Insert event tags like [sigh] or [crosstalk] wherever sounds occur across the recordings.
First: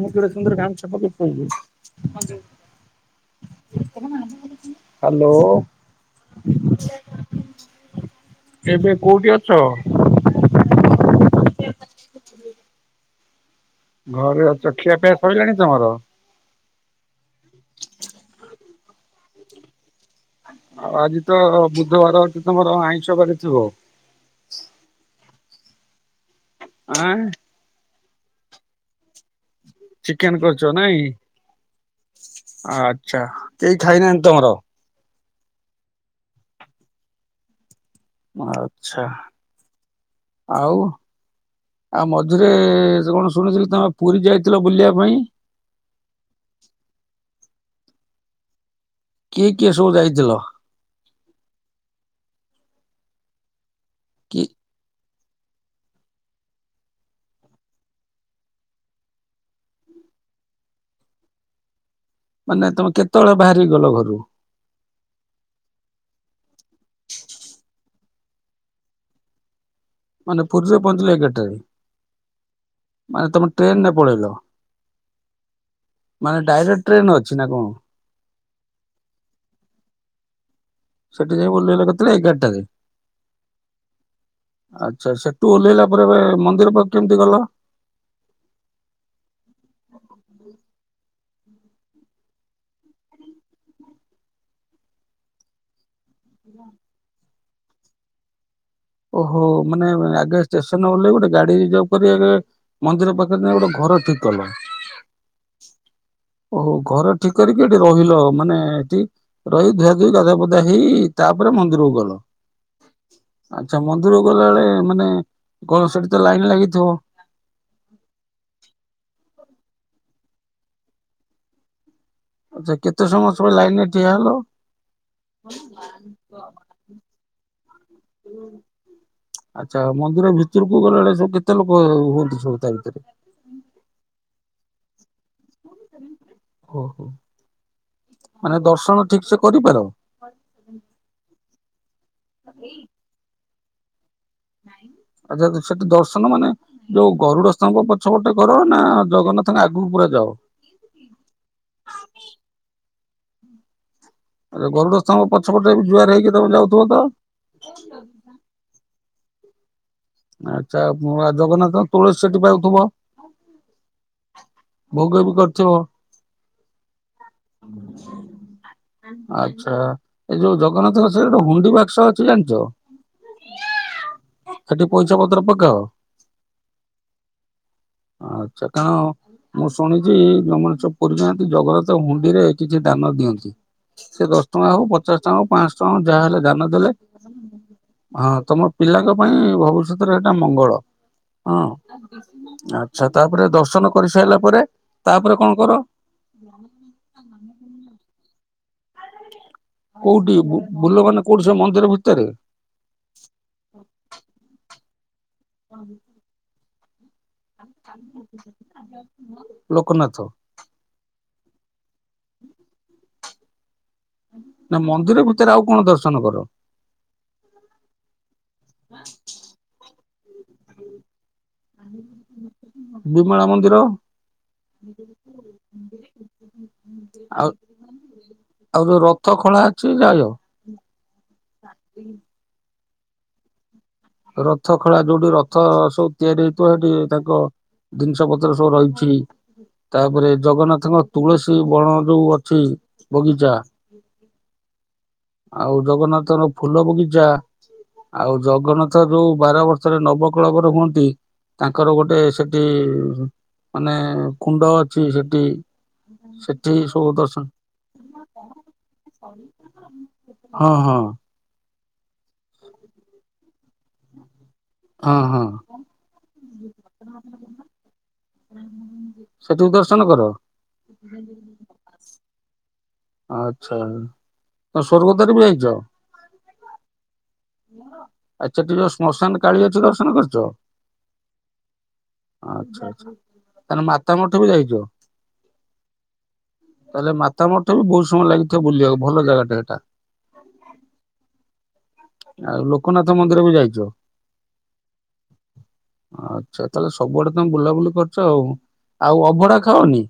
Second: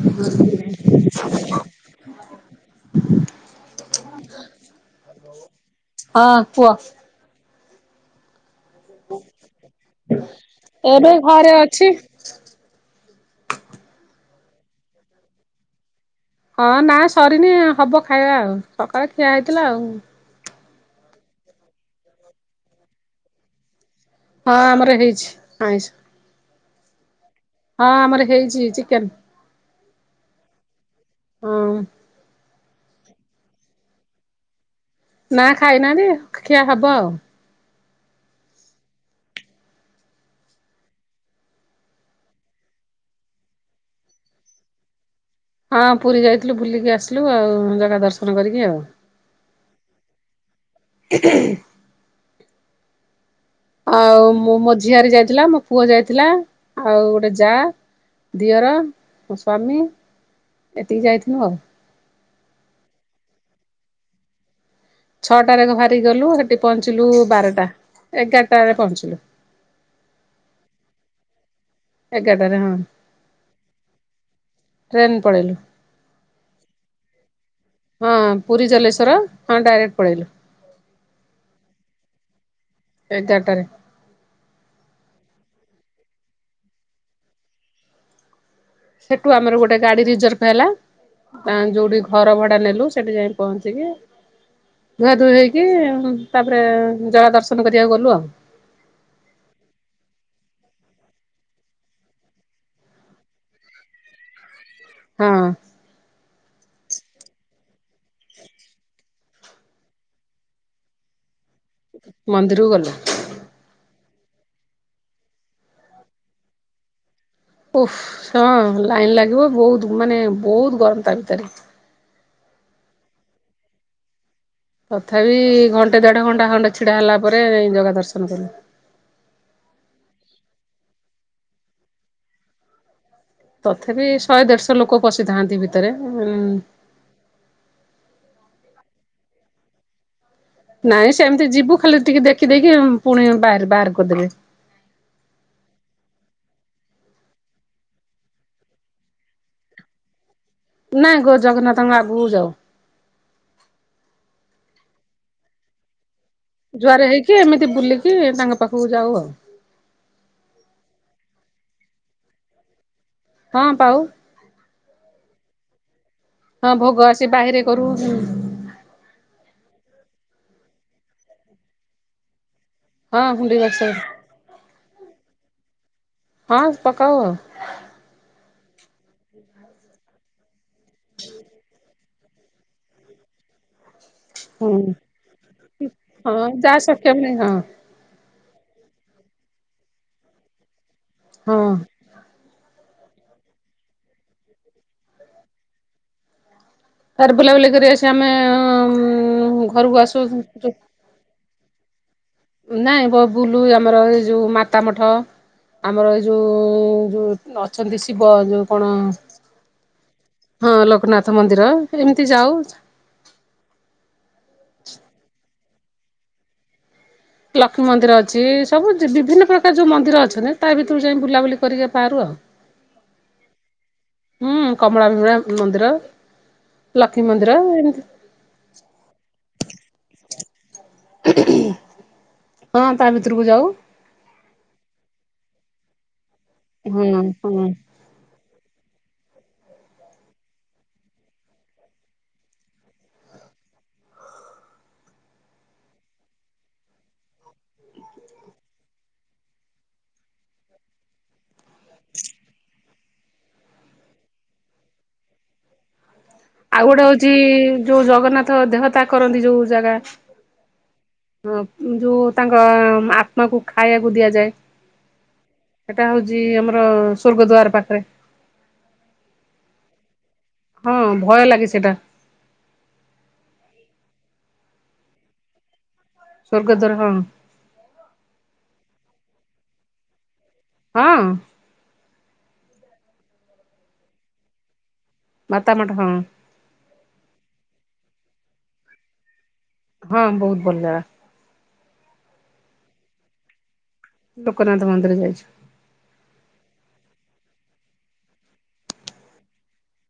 ମୁଁ କେଡେ ସୁନ୍ଦର ଗାମୁଛା [unintelligible] ହାଲୋ। ହଁ କୁହ? ଏବେ କୋଉଠି ଅଛ? ଏବେ ଘରେ ଅଛି। ଘରେ ଅଛ, ଖିଆପିଆ ସଇଲାଣି ତମର? ହଁ ନା ସରିନି ହବ ଖାଇବା ଆଉ, ସକାଳେ ଠିଆ ହେଇଥିଲା ଆଉ। ଆଉ ଆଜି ତ ବୁଧବାର ଅଛି, ତମର ଆଇଁଷ କରିଥିବ। ହଁ ଆମର ହେଇଛି ଆଇଁସ। ଆଁ ଆ। ହଁ ଆମର ହେଇଛି ଚିକେନ। ଚିକେନ କରୁଛ ନାଇଁ? ହଁ ଅଁ। ଆଛା, କେହି ଖାଇନାହାନ୍ତି ତମର? ନା ଖାଇନାନ୍ତି ଖିଆ ହବ ଆଉ। ଆଛା ଆଉ? ଆଉ ମଝିରେ କଣ ଶୁଣିଥିଲି, ତମେ ପୁରୀ ଯାଇଥିଲ ବୁଲିବା ପାଇଁ? ହଁ ପୁରୀ ଯାଇଥିଲୁ ବୁଲିକି ଆସିଲୁ ଆଉ, ଜଗା ଦର୍ଶନ କରିକି ଆଉ। କିଏ କିଏ ସବୁ ଯାଇଥିଲ? [unintelligible] ଆଉ କି ମୁଁ ମୋ ଝିଆରି ଯାଇଥିଲା ମ ପୁଅ ଯାଇଥିଲା, ଆଉ ଗୋଟେ ଯା, ଦିଅର, ମୋ ସ୍ୱାମୀ। ଏତିକି ଯାଇଥିଲୁ ଆଉ। ମାନେ ତମେ କେତେବେଳେ ବାହାରିକି ଗଲ ଘରୁ? ଛଅଟାରେ ବାହାରିକି ଗଲୁ, ସେଠି ପହଞ୍ଚିଲୁ ବାରଟା, ଏଗାରଟାରେ ପହଞ୍ଚିଲୁ। ମାନେ ପୁରୀ ରେ ପହଞ୍ଚିଲ ଏଗାରଟାରେ। ଏଗାରଟାରେ ହଁ ମାନେ ତମେ ଟ୍ରେନ ରେ ପଳେଇଲ। ଟ୍ରେନ ପଳେଇଲୁ। ମାନେ ଡାଇରେକ୍ଟ ଟ୍ରେନ୍ ଅଛି ନା କଣ? ହଁ ପୁରୀ ଜଲେଶ୍ଵର, ହଁ ଡାଇରେକ୍ଟ ପଳେଇଲୁ। ସେଠି ଯାଇ [unintelligible] ଏଗାରଟାରେ? ଏଗାରଟାରେ। ଆଛା, ସେଠୁ ଓହ୍ଲେଇଲା ପରେ ଏ ମନ୍ଦିର ପାଖକୁ କେମିତି ଗଲ? ସେଠୁ ଆମର ଗୋଟେ ଗାଡି ରିଜର୍ଭ ହେଲା। ତା ଯୋଉଠି ଘର ଭଡା ନେଲୁ ସେଠି ଯାଇ ପହଞ୍ଚିକି ଧୁଆ ଧୁଇ ହେଇକି, ତାପରେ ଜଗା ଦର୍ଶନ କରିବାକୁ ଗଲୁ ଆଉ। ଓହୋ, ମାନେ ଆଗେ ଷ୍ଟେସନ ଓଲେଇ ଗୋଟେ ଗାଡି ରଜର୍ଭ କରି ମନ୍ଦିର ପାଖରେ ଗୋଟେ ଘର ଠିକ କଲ, ହଁ ଓହୋ ଘର ଠିକ କରିକି ଏଠି ରହିଲ ମାନେ ଏଠି ରହି ଧୁଆ ଧୁଇ ଗାଧୁଆ ପାଧୁଆ ହେଇ ତାପରେ ମ ମନ୍ଦିରକୁ ଗଲ? ଆଛା, ମନ୍ଦିରକୁ ଗଲାବେଳେ ମାନେ ଗଣ ସେଠି ତ ଲାଇନ ଲାଗିଥିବ? ଓହ, ହଁ ଲାଇନ ଲାଗିବ ବହୁତ ମାନେ ବହୁତ ଗରମ ତା ଭିତରେ। ଆଛା, କେତେ ସମୟ ସବ ଲାଇନ ରେ ଠିଆ ହେଲ? ତଥାପି ଘଣ୍ଟେ ଦେଢ ଘଣ୍ଟା ଖଣ୍ଡେ ଛିଡା ହେଲା ପରେ ଜଗା ଦର୍ଶନ କଲୁ। ଆଛା, ମନ୍ଦିର ଭିତରକୁ ଗଲାବେଳେ ସବୁ କେତେ ଲୋକ ହୁଅନ୍ତି ସବୁ ତା ଭିତରେ? ତଥାପି ଶହେ ଦେଢଶହ ଲୋକ ପଶିଥାନ୍ତି ଭିତରେ, ଉଁ ଉଁ ଓହୋ, ମାନେ ଦର୍ଶନ ଠିକି ସେ କରିପାର ନାଇଁ ସେମିତି ଯିବୁ ଖାଲି ଟିକେ ଦେଖିଦେଇକି ପୁଣି ବାହାର ବାହାର କରିଦେବେ। ଆଛା, ସେଠି ଦର୍ଶନ ମାନେ ଯଉ ଗରୁଡସ୍ଥବ ପଛପଟେ କର ନା ଜଗନ୍ନାଥଙ୍କ ଆଗକୁ ପୁରା ଯାଅ? ନାଇଁ ଗୋ ଜଗନ୍ନାଥଙ୍କ ଆଗକୁ ଯାଉ ଆ ଗରୁଢସ୍ଥବ ପଛପଟେବି ଜୁଆର ହେଇଛି ଜୁଆରେ ହେଇକି ଏମିତି ବୁଲିକି ତାଙ୍କ ପାଖକୁ ଯାଉ ଆଉ। ଆଚ୍ଛା ଜଗନ୍ନାଥ ତୁଳସୀ ସେଠି ପାଉଥିବ। ହଁ ପାଉ। ଭୋଗ ବି କରିୁଥିବ ହଁ ଭୋଗ ଆସି ବାହିରେ କରୁ। ଆଚ୍ଛା ଏଇ ଯୋଉ ଜଗନ୍ନାଥଙ୍କ ସେ ଜେଉ ଗୁଣ୍ଡି ବାକ୍ସ ଅଛି ଜାଣଛ। ହଁ ହୁଡି ବସ ସେଠି ପଇସା ପତ୍ର ପକାଅ? ହଁ ପକାଉ। ଆଚ୍ଛା କାରଣ ମୁଁ ଶୁଣିଚ୍ଛି [unintelligible] ସବୁ ନାହାନ୍ତି ଜଗନ୍ନାଥ ହୁଣ୍ଡିରେ କିଛି ଦାନ ଦିଅନ୍ତି। ସେ ଦଶ ଟଙ୍କା ହୁଁ। ହଉ ପଚାଶ ଟଙ୍କା ହଉ ପାଞ୍ଚ ଟଙ୍କା ହଁ ଜାହାଦେଲେ ଯାହା ଦାନଦେଲେ ସକ୍ଷମ ଧାନ ନାହିଁ ହଁ ଦେଲେ- ହଁ ତମ ପିଲାଙ୍କ ପାଇଁ ଭବିଷ୍ୟତରେ ଏଇଟା ମଙ୍ଗଳ ହଁ। ଆଚ୍ଛା ତାପରେ ଦର୍ଶନ କରି ସାରିଲା ପରେ ତାପରେ କଣ କର? ଗାମ [inaudible] ତାପରେ ବୁଲାବୁଲି କରି ଆସିବା ଆମେ ଘରକୁ ଆସୁ କୋଉଠି ବୁଲ ମାନେ କୋଉଠି ସେ ମନ୍ଦିର ଭିତରେ? ନାହିଁ ବ ବୁଲୁ ଆମର ଏଇ ଯେଉଁ ମାତା ମଠ ଆମର ଏ ଯେଉଁ ଯେଉଁ ଅଛନ୍ତି ଶିବ ଯୋଉ କଣ? ଲୋକନାଥ ହଁ ଲୋକନାଥ ମନ୍ଦିର ଏମିତି ଯାଉ। ନା ମନ୍ଦିର ଭିତରେ ଆଉ କଣ ଦର୍ଶନ କର? ଲକ୍ଷ୍ମୀ ମନ୍ଦିର ଅଛି ସବୁ ବିଭିନ୍ନ ପ୍ରକାର ଯୋଉ ମନ୍ଦିର ଅଛନ୍ତି। ତା ଭିତରୁ ଯାଇ ବୁଲାବୁଲି କରିକା ପାରୁ ଆଉ ବିମଳା ମନ୍ଦିର। ହୁଁ କମଳା ଭିମଳା ମନ୍ଦିର ଲକ୍ଷ୍ମୀ ଆଉ ମନ୍ଦିର ଏମତି ଆଉ ଯୋଉ ରଥ ଖଳା ଅଛି ଯାହା ହଁ ତା ଭିତରକୁ ଯାଉ। ରଥ ଖୋଳା ଯୋଉଠି ରଥ ସବୁ ତିଆରି ହେଇଥିବ ସେଠି ହୁଁ ତାଙ୍କ ହୁଁ। ଜିନିଷ ପତ୍ର ସବୁ ରହିଛି। ତାପରେ ଜଗନ୍ନାଥଙ୍କ ତୁଳସୀ ବଣ ଯୋଉ ଅଛି ବଗିଚା। ହୁଁ ଆଉ ଜଗନ୍ନାଥଙ୍କ ଫୁଲ ବଗିଚା ଆଉ ଜଗନ୍ନାଥ ଯଉ ବାର ବର୍ଷରେ ନବକୁଳବର ହୁଅନ୍ତି। ତାଙ୍କର ଗୋଟେ ସେଠି ମାନେ କୁଣ୍ଡ ଅଛି ସେଠି। ସୋ ଆଉ ଗୋଟେ ହଉଛି ଯୋଉ ଜଗନ୍ନାଥ ଦେହତା କରନ୍ତି ଯୋଉ ଜାଗା। ହଁ ହଁ। ହଁ ଯୋଉ ତାଙ୍କ ଆତ୍ମାକୁ ଖାଇବାକୁ ଦିଆଯାଏ। ହଁ ହଁ ସେଟା ହଉଛି ଆମର ସ୍ୱର୍ଗ ଦ୍ବାର ପାଖରେ। ସେଠିବି ଦର୍ଶନ କର। ହଁ ଭୟ ଲାଗେ ସେଟା। ଆଚ୍ଛା ତ ସ୍ୱର୍ଗଦ୍ବାର ବି ଯାଇଛ। ସ୍ୱର୍ଗ ଦ୍ବାର ହଁ। ଆଚ୍ଛା ସେଠି ଯୋଉ ଶ୍ମଶାନ କାଳୀ ଅଛି ଦର୍ଶନ କରିଛ। ହଁ। ଆଚ୍ଛା ଆଚ୍ଛା ତାହେଲେ ମାତାମଠ ବି ଯାଇଛ? ମତ ମଟ ହଁ। ତାହେଲେ ମାତା ମର୍ଟ ବି ବହୁତ ସମୟ ଲାଗିଥିବ ବୁଲିବାକୁ ଭଲ ଜାଗାଟା ଏଇଟା। ହଁ ବହୁତ ଭଲ ଜାଗା। ଆଉ ଲୋକନାଥ ମନ୍ଦିର ବି ଯାଇଚ। ଲୋକ ନାଥ ମନ୍ଦିର ଯାଇଚି। ଆଚ୍ଛା ତାହେଲେ ସବୁଆଡେ ତମେ ବୁଲାବୁଲି କରୁଚ ଆଉ ଆଉ ଅଭଡା ଖାଅନି।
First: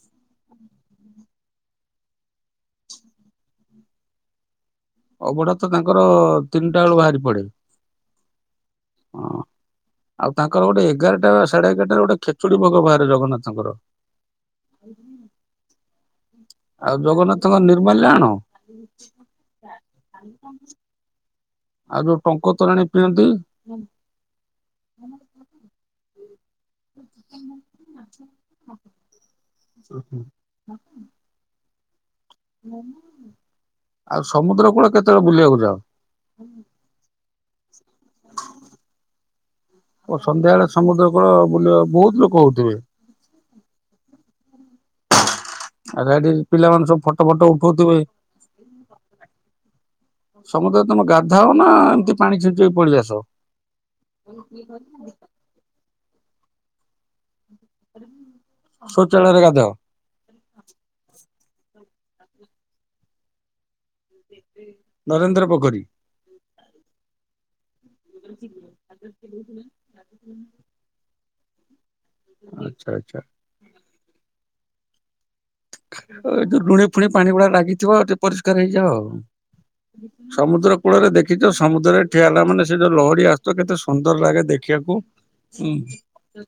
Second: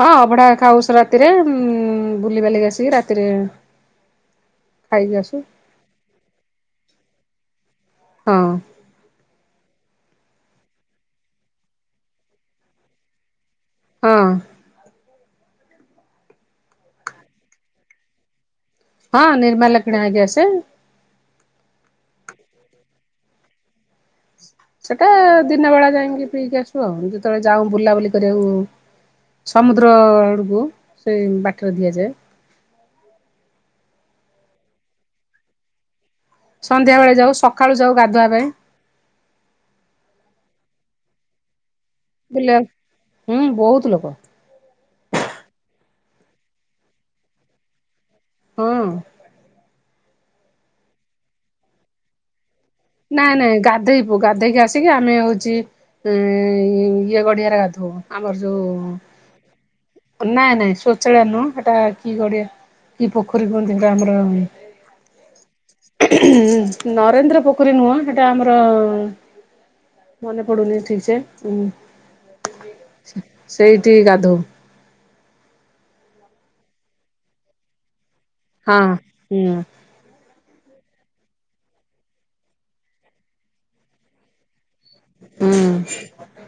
ହଁ ଅଭଡା ଖାଉସ ରାତିରେ ବୁଲିିବାଲିିକି ଆସିକି ରାତିରେ ଖାଇକି ଆସୁ ଅବଢା ତ ତାଙ୍କର ତିନିଟା ବେଳୁ ବାହାରି ପଡେ ହଁ ହଁ। ଆଉ ତାଙ୍କର ଗୋଟେ ଏଗାରଟା ବା ସାଢେ ଏଗାରଟାରେ ଗୋଟେ ଖେଚୁଡି ଭୋଗ ବାହାରେ ଜଗନ୍ନାଥଙ୍କର। ହଁ। ଆଉ ଜଗନ୍ନାଥଙ୍କ ନିର୍ମଲ୍ୟା ଆଣ। ହଁ ନିର୍ମାଲ୍ୟ କିଣା ହେଇକି ଆସେ। ଆଉ ଯୋଉ ଟଙ୍କ ତୋରାଣୀ ପିଅନ୍ତି। ସେଟା ଦିନ ବେଳା ଯାଇକି ପିଇକି ଆସୁ। ଆଉ ଯେତେବେଳେ ଯାଉ ବୁଲାବୁଲି କରିବାକୁ ସମୁଦ୍ର ଆଡ଼କୁ ଟେ ବାଟରେ ଦିଆଯାଏ। ଆଉ ସମୁଦ୍ର କୂଳ କେତେବେଳେ ବୁଲିବାକୁ ଯାଅ। ସନ୍ଧ୍ୟା ବେଳେ ଯାଉ ସକାଳୁ ଯାଉ ଗାଧୁଆ ପାଇଁ। ଓ ସନ୍ଧ୍ୟା ବେଳେ ସମୁଦ୍ର କୁଳ ବୁଲିବା ଭୁଲ୍। ବୁଲିବା ହୁଁ ବହୁତ ଲୋକ। ଆ ଗଠି ପିଲାମାନେ ସବୁ ଫଟୋ ଫଟୋ ଉଠଉଥିବେ। ହଁ ସମୁଦ୍ର ରେ ତମେ ଗାଧାଅ ନା ଏମିତି ପାଣି ଛିଞ୍ଚି ହେଇ ପଡିଯା। ନାଇଁ ନାଇଁ ଗାଧୋଇବୁ ଗାଧେଇକି ଆସିକି ଆମେ ହଉଛି ଇ ଇଏ ଗଡିଆରେ ଗାଧୋଇ ଆମର ଶୌଚାଳୟରେ ଗାଧାଅ ଯୋଉ ନାଇଁ ନାଇଁ ଶୋଚାଳୟ ନୁହଁ ସେଟା କି ଗଡ଼ିଆ କି ପୋଖରୀ କୁହନ୍ତି ତ ଆାମର ନରେନ୍ଦ୍ର ପୋଖରୀ ନରେନ୍ଦ୍ର ପୋଖ ଖରୀ ନୁହଁ ସେଟା ଆମର ମନେ ପଡୁନି ଠିକ ସେ ଉ ଆଚ୍ଛା ଆଚ୍ଛା। ସେଇଠି ଗାଧଉ। ଯୋଉ ଲୁଣି ଫୁଣି ପାଣି ଉଡ଼ା ଲାଗିଥିବ ଟିକେ ପରିଷ୍କାର ହଁ ହେଇଯାଅ। ହୁଁ ସମୁଦ୍ର କୂଳରେ ଦେଖିଛ ସମୁଦ୍ରରେ ଠିଆ ହେଲା ମାନେ ସେ ଯୋଉ ଲହଡ଼ି ଆସୁଥିବା କେତେ ସୁନ୍ଦର ଲାଗେ ଦେଖ ଖିବାକୁ ହୁଁ ହୁଁ।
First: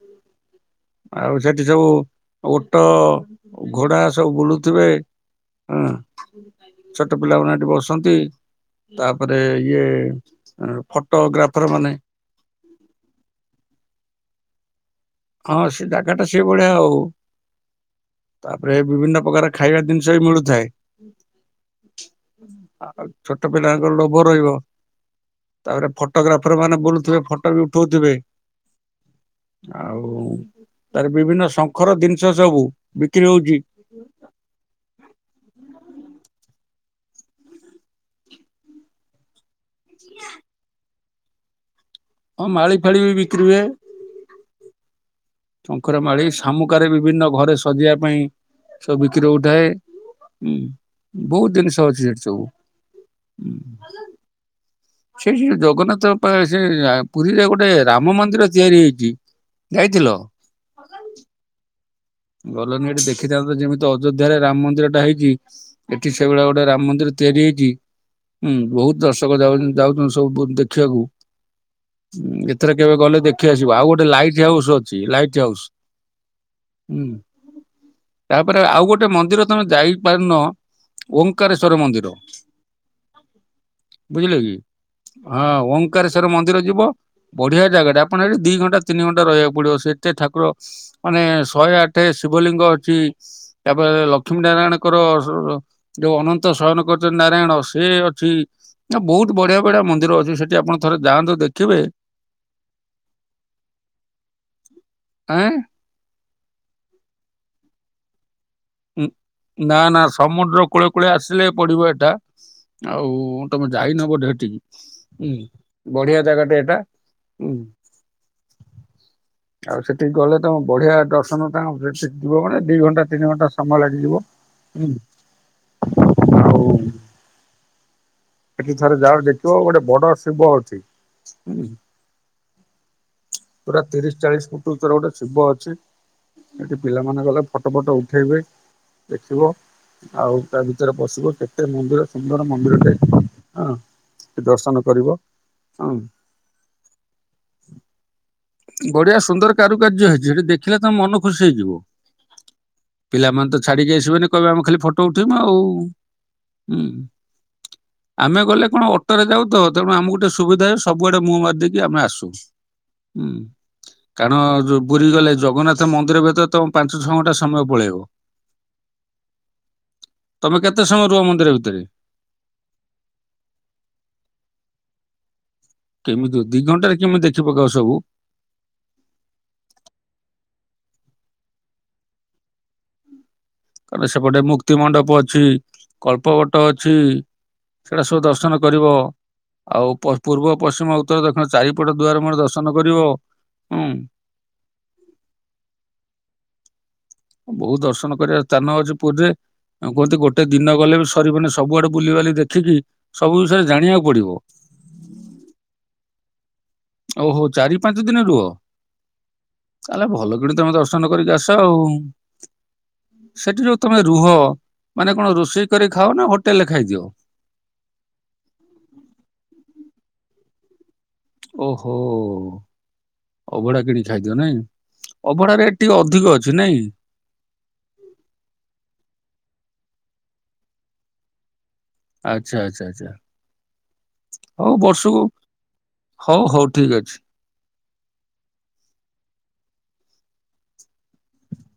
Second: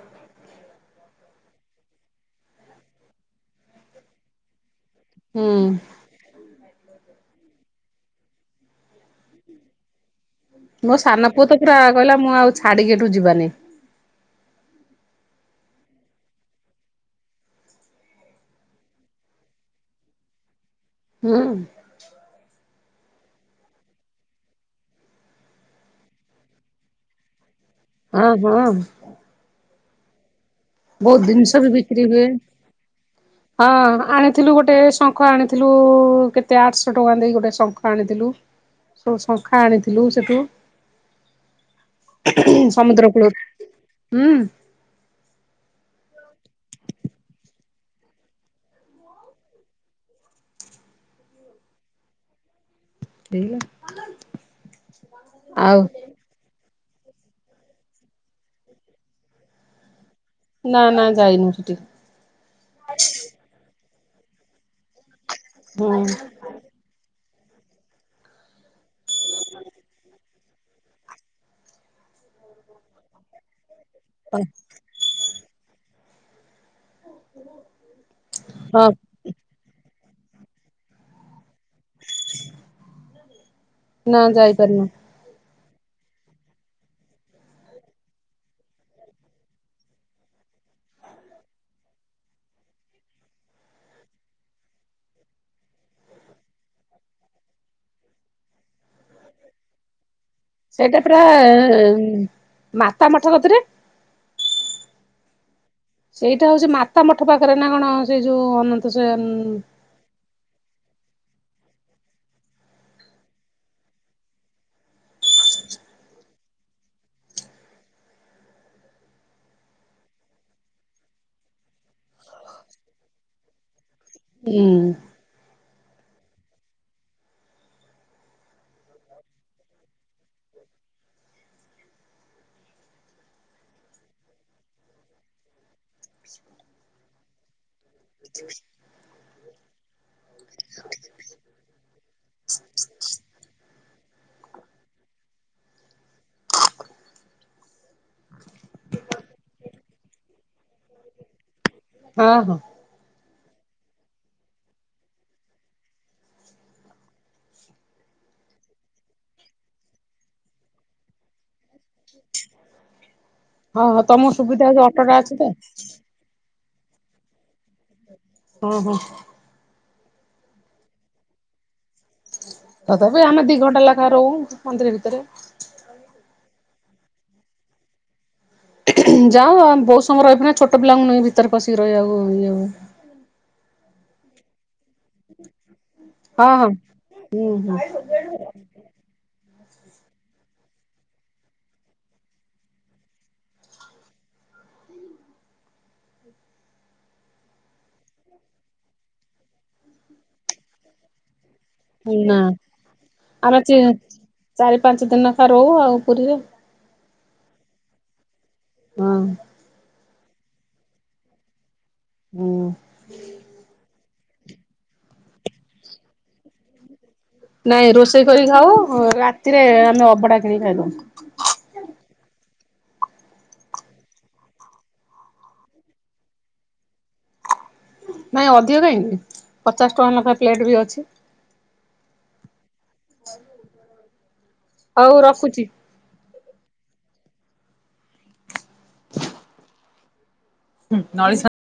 ଆଉ ସେଠି ସବୁ ଓଟ ଘୋଡା ସବୁ ବୁଲୁ ଥିବେ ହୁଁ ହଁ। ଛୋଟ ପିଲାମାନେ ହେଠି ବସନ୍ତି ତାପରେ ଇଏ ମୋ ସାନ ପୁଅ ତ ଫଟଗ୍ରାଫର ପୁରା ମାନେ କହିଲା ମୁଁ ଆଉ ଛାଡିକି ଏଠୁ ଯିବାନି ହଁ ସେ ଜାଗା ଟା ସେଏ ଭଳିଆ ଆଉ। ତାପରେ ବିଭିନ୍ନ ପ୍ରକାର ଖାଇବା ଜିନିଷ ବି ମିଳୁଥାଏ। ହୁଁ। ଆଉ ଛୋଟ ପିଲାଙ୍କର ଲୋଭ ରହିବ। ତାପରେ ଫଟୋଗ୍ରାଫର ମାନେ ବୁଲୁଥିବେ ଫଟୋ ବି ଉଠଉଥିବେ। ହଁ ହଁ। ଆଉ ତାର ବହୁତ ବିଭିନ୍ନ ଜିନିଷ ବି ଶଙ୍ଖର ବିକ୍ରି ଜିନିଷ ହୁଏ ସବୁ ବିକ୍ରି ହଉଛି ହଁ ଆଣିଥିଲୁ ଗୋଟେ ଶ ଶଙ୍ଖ ଆଣିଥିଲୁ କେତେ ଆଠଶହ ଟଙ୍କା ଦେଇ ଗୋଟେ ଶଙ୍ଖ ଆଣିଥିଲୁ। ସବୁ ଶଙ୍ଖା ଆଣିଥିଲୁ ସେଠୁ। ହଁ ମାଳି ଫାଳି ସମୁଦ୍ର ବି କୁଳ ବିକ୍ରି ହୁଏ। ହୁଁ। ଶଙ୍ଖର ମାଳି ଶାମୁକାରେ ବିଭିନ୍ନ ଘରେ ସଜେଇବା ପାଇଁ ସବୁ ବିକ୍ରି ହୋଉଥାଏ। ହୁଁ ବହୁତ ଜିନିଷ ଅଛି ସେଠି ସବୁ ହଁ। ହେଇଗଲା ସେଠି ସେଇ ଆଉ ଜଗନ୍ନାଥ ପା ସେ ପୁରୀରେ ଗୋଟେ ରାମ ମନ୍ଦିର ତିଆରି ହେଇଚି ଯାଇଥିଲ। ନା ନା ଯାଇନୁ ସେଠିକ। ଗଲନି ଏଠି ଦେଖିଥାନ୍ତ ଯେମିତି ଅଯୋଧ୍ୟାରେ ରାମ ମନ୍ଦିର ଟା ହେଇଛି ହୁଁ ଏଠି ସେଇଭଳିଆ ଗୋଟେ ରାମ ମନ୍ଦିର ତିଆରି ହେଇଛି ହୁଁ ବହୁତ ଦର୍ଶକ ଯାଉ ଯାଉଛନ୍ତି ସବୁ ଦେଖିବାକୁ। ଏଥରେ କେବେ ଗଲେ ଦେଖି ଆସିବ ଆଉ ଗୋଟେ ଲାଇଟ୍ ହାଉସ୍ ଅଛି, ଲାଇଟ୍ ହାଉସ୍। ହୁଁ, ତାପରେ ହଁ ଆଉ ଗୋଟେ ମନ୍ଦିର ତମେ ଯାଇପାରନ, ଓଙ୍କାରେଶ୍ଵର ମନ୍ଦିର। ନା ବୁଝିଲେ କି, ଯାଇପାରୁନୁ ହଁ ଓଙ୍କାରେଶ୍ଵର ମନ୍ଦିର ଯିବ। ବଢିଆ ଜାଗାଟା ଆପଣ ଏଠି ଦି ଘଣ୍ଟା ତିନି ଘଣ୍ଟା ରହିବାକୁ ପଡିବ ସେତେ ଠାକୁର ମାନେ ଶହେ ଆଠ ଶିବଲିଙ୍ଗ ଅଛି, ତାପରେ ଲକ୍ଷ୍ମୀ ନାରାୟଣଙ୍କର ଯୋଉ ଅନନ୍ତ ଶୟନ କରିଛନ୍ତି ନାରାୟଣ ସେ ଅଛି, ନା ବହୁତ ବଢିଆ ବଢିଆ ମନ୍ଦିର ଅଛି ସେଠି ଆପଣ ଥରେ ସେଇଟା ପରା ଯାଆନ୍ତୁ ଦେଖିବେ ମାତା ମଠ କତିରେ। ଆଁ? ସେଇଟା ହଉଛି ମାତା ମଠ ପାଖରେ ନା କଣ ସେଇ ଯୋଉ ଅନ ନା ନା ସମୁଦ୍ର କୂଳେ କୂଳେ ଆସିଲେ ପଡିବ ଏଟା, ଆଉ ତମେ ଯାଇନ ବୋଧେ ସେଠିକି। ହୁଁ ବଢିଆ ଜାଗା ଟା ଏଇଟା ହୁଁ। ଆଉ ସେଠିକି ଗଲେ ତମ ବଢିଆ ଦର୍ଶନ ତାଙ୍କ ସେଠ ଯିବ ମାନେ ଦି ଘଣ୍ଟା ତିନି ଘଣ୍ଟା ସମୟ ଲାଗିଯିବ, ହୁଁ ହୁ ଆଉ ସେଠି ଥରେ ଯାଅ ଦେଖିବ ଗୋଟେ ବଡ ଶିବ ଅଛି, ହୁଁ। ପୁରା ତିରିଶ ଚାଳିଶ ଫୁଟ ଉଚ୍ଚର ଗୋଟେ ଶିବ ଅଛି, ସେଠି ପିଲାମାନେେ ଗଲେ ଫଟୋ ଫଟ ଉଠେଇବେ ଦେଖିବ, ଆଉ ତା ଭିତରେ ପଶିବ କେତେ ମନ୍ଦିର ସୁନ୍ଦର ମନ୍ଦିରଟେ, ହଁ ସେ ଦର୍ଶନ କରିବ ହୁଁ। ହ ବଢିଆ ସୁନ୍ଦର କାରୁକାର୍ଯ୍ୟ ହେଇଛି ସେଠି ଦେଖିଲେ ତମେ ମନ ଖୁସି ହେଇଯିବ। ହଁ ହଁ। ପିଲାମାନେ ତ ଛାଡିକି ଆସିବେନି କହିବେ ଆମ ଖାଲି ଫଟୋ ଉଠେଇମୁ ଆଉ ହୁଁ। ଆମେ ଗଲେ କଣ ଅଟୋରେ ଯାଉ ତ ତେଣୁ ଆମକୁ ଟିକେ ସୁବିଧା ହୁଏ ସବୁଆଡେ ମୁହଁ ମାରିଦେଇକି ଆମେ ଆସୁ। ହୁଁ, ହଁ ହଁ ତମ କାରଣ ସୁବିଧା ହଉଛି ଯୋଉ ପୁରୀ ଅଟୋଟା ଗଲେ ଅଛି ତ ଜଗନ୍ନାଥ ମନ୍ଦିର ଭିତରେ ତମ ପାଞ୍ଚ ଛଅ ଘଣ୍ଟା ସମୟ ପଳେଇବ। ଓହୋ। ତମ କେତେ ସମୟ ରୁହ ମନ୍ଦିର ଭିତରେ? ତଥାପି ଆମେ ଦି ଘଣ୍ଟା ଲେଖା ରହୁ ମନ୍ଦିର ଭିତରେ। କେମିତି ଦି ଘଣ୍ଟାରେ କେମି ଦେଖି ପକାଅ ସବୁ? ଯାଉ ଆଉ ବହୁତ ସମୟ ରହିବ ନା ଛୋଟ ପିଲାଙ୍କୁ ନେଇକି ଭିତରେ ପସିକି ରହିବାକୁ ଇଏ ହୁଏ। ତାପରେ ସେପଟେ ମୁକ୍ତି ମଣ୍ଡପ ଅଛି। କଳ୍ପ ହଁ ବଟ ହଁ ଅଛି, ହୁଁ ସେଗୁଡ଼ା ସବୁ ଦର୍ଶନ କରିବ। ଆଉ ପ-ପୂର୍ବ, ପଶ୍ଚିମ, ଉତ୍ତର, ଦକ୍ଷିଣ ଚାରିପଟ ଦୁଆର ମୁହଁ ରେ ଦର୍ଶନ କରିବ, ହୁଁ। ବହୁତ ଦର୍ଶନ କରିବା ସ୍ଥାନ ଅଛି ପୁରୀରେ, କୁହନ୍ତି ଗୋଟେ ଦିନ ଗଲେ ବି ସ ବନି, ସବୁଆଡେ ହୁଁ ବୁଲିିବାଲି ନା ଦେଖିକି ସବୁ ଆମେ ବିଷୟରେ ଜାଣିବାକୁ ପଡିବ। ଚାରି ପାଞ୍ଚ ଦିନ ଆ ରହୁ ଆଉ ପୁରୀରେ। ଓ ହୋ ଚାରି ପାଞ୍ଚ ଦିନ ରୁହ? ହଁ। ତାହେଲେ ଭଲକିଣି ତମେ ଦର୍ଶନ କରିକି ଆସ ଆଉ, ହୁଁ ସେଠି ଯୋଉ ତମେ ରୁହ ମାନେ କଣ ରୋଷେଇ କରି ଖାଅ ନା ହୋଟେଲରେ ଖାଇଦିଅ? ନାଇଁ ରୋଷେଇ କରି ଖାଉ, ରାତିରେ ଆମେ ଅବଢା କିଣିକି ଖାଇଦଉ। ଓହୋ। ଅଭଢା କିଣି ଖାଇଦିଅ ନାଇଁ, ଅଭଢା ରେଟ୍ ଟିକେ ଅଧିକ ଅଛି ନାଇଁ? ନାଇଁ ଅଧିକ କାହିଁକି ପଚାଶ ଟଙ୍କା ଲେଖା ପ୍ଲେଟ୍ ବି ଅଛି। ଆଚ୍ଛା ଆଚ୍ଛା ଆଚ୍ଛା, ହଉ ବର୍ଷକୁ ହଉ ହଉ ଠିକ ଅଛି। ହୁଁ ନଈ ସ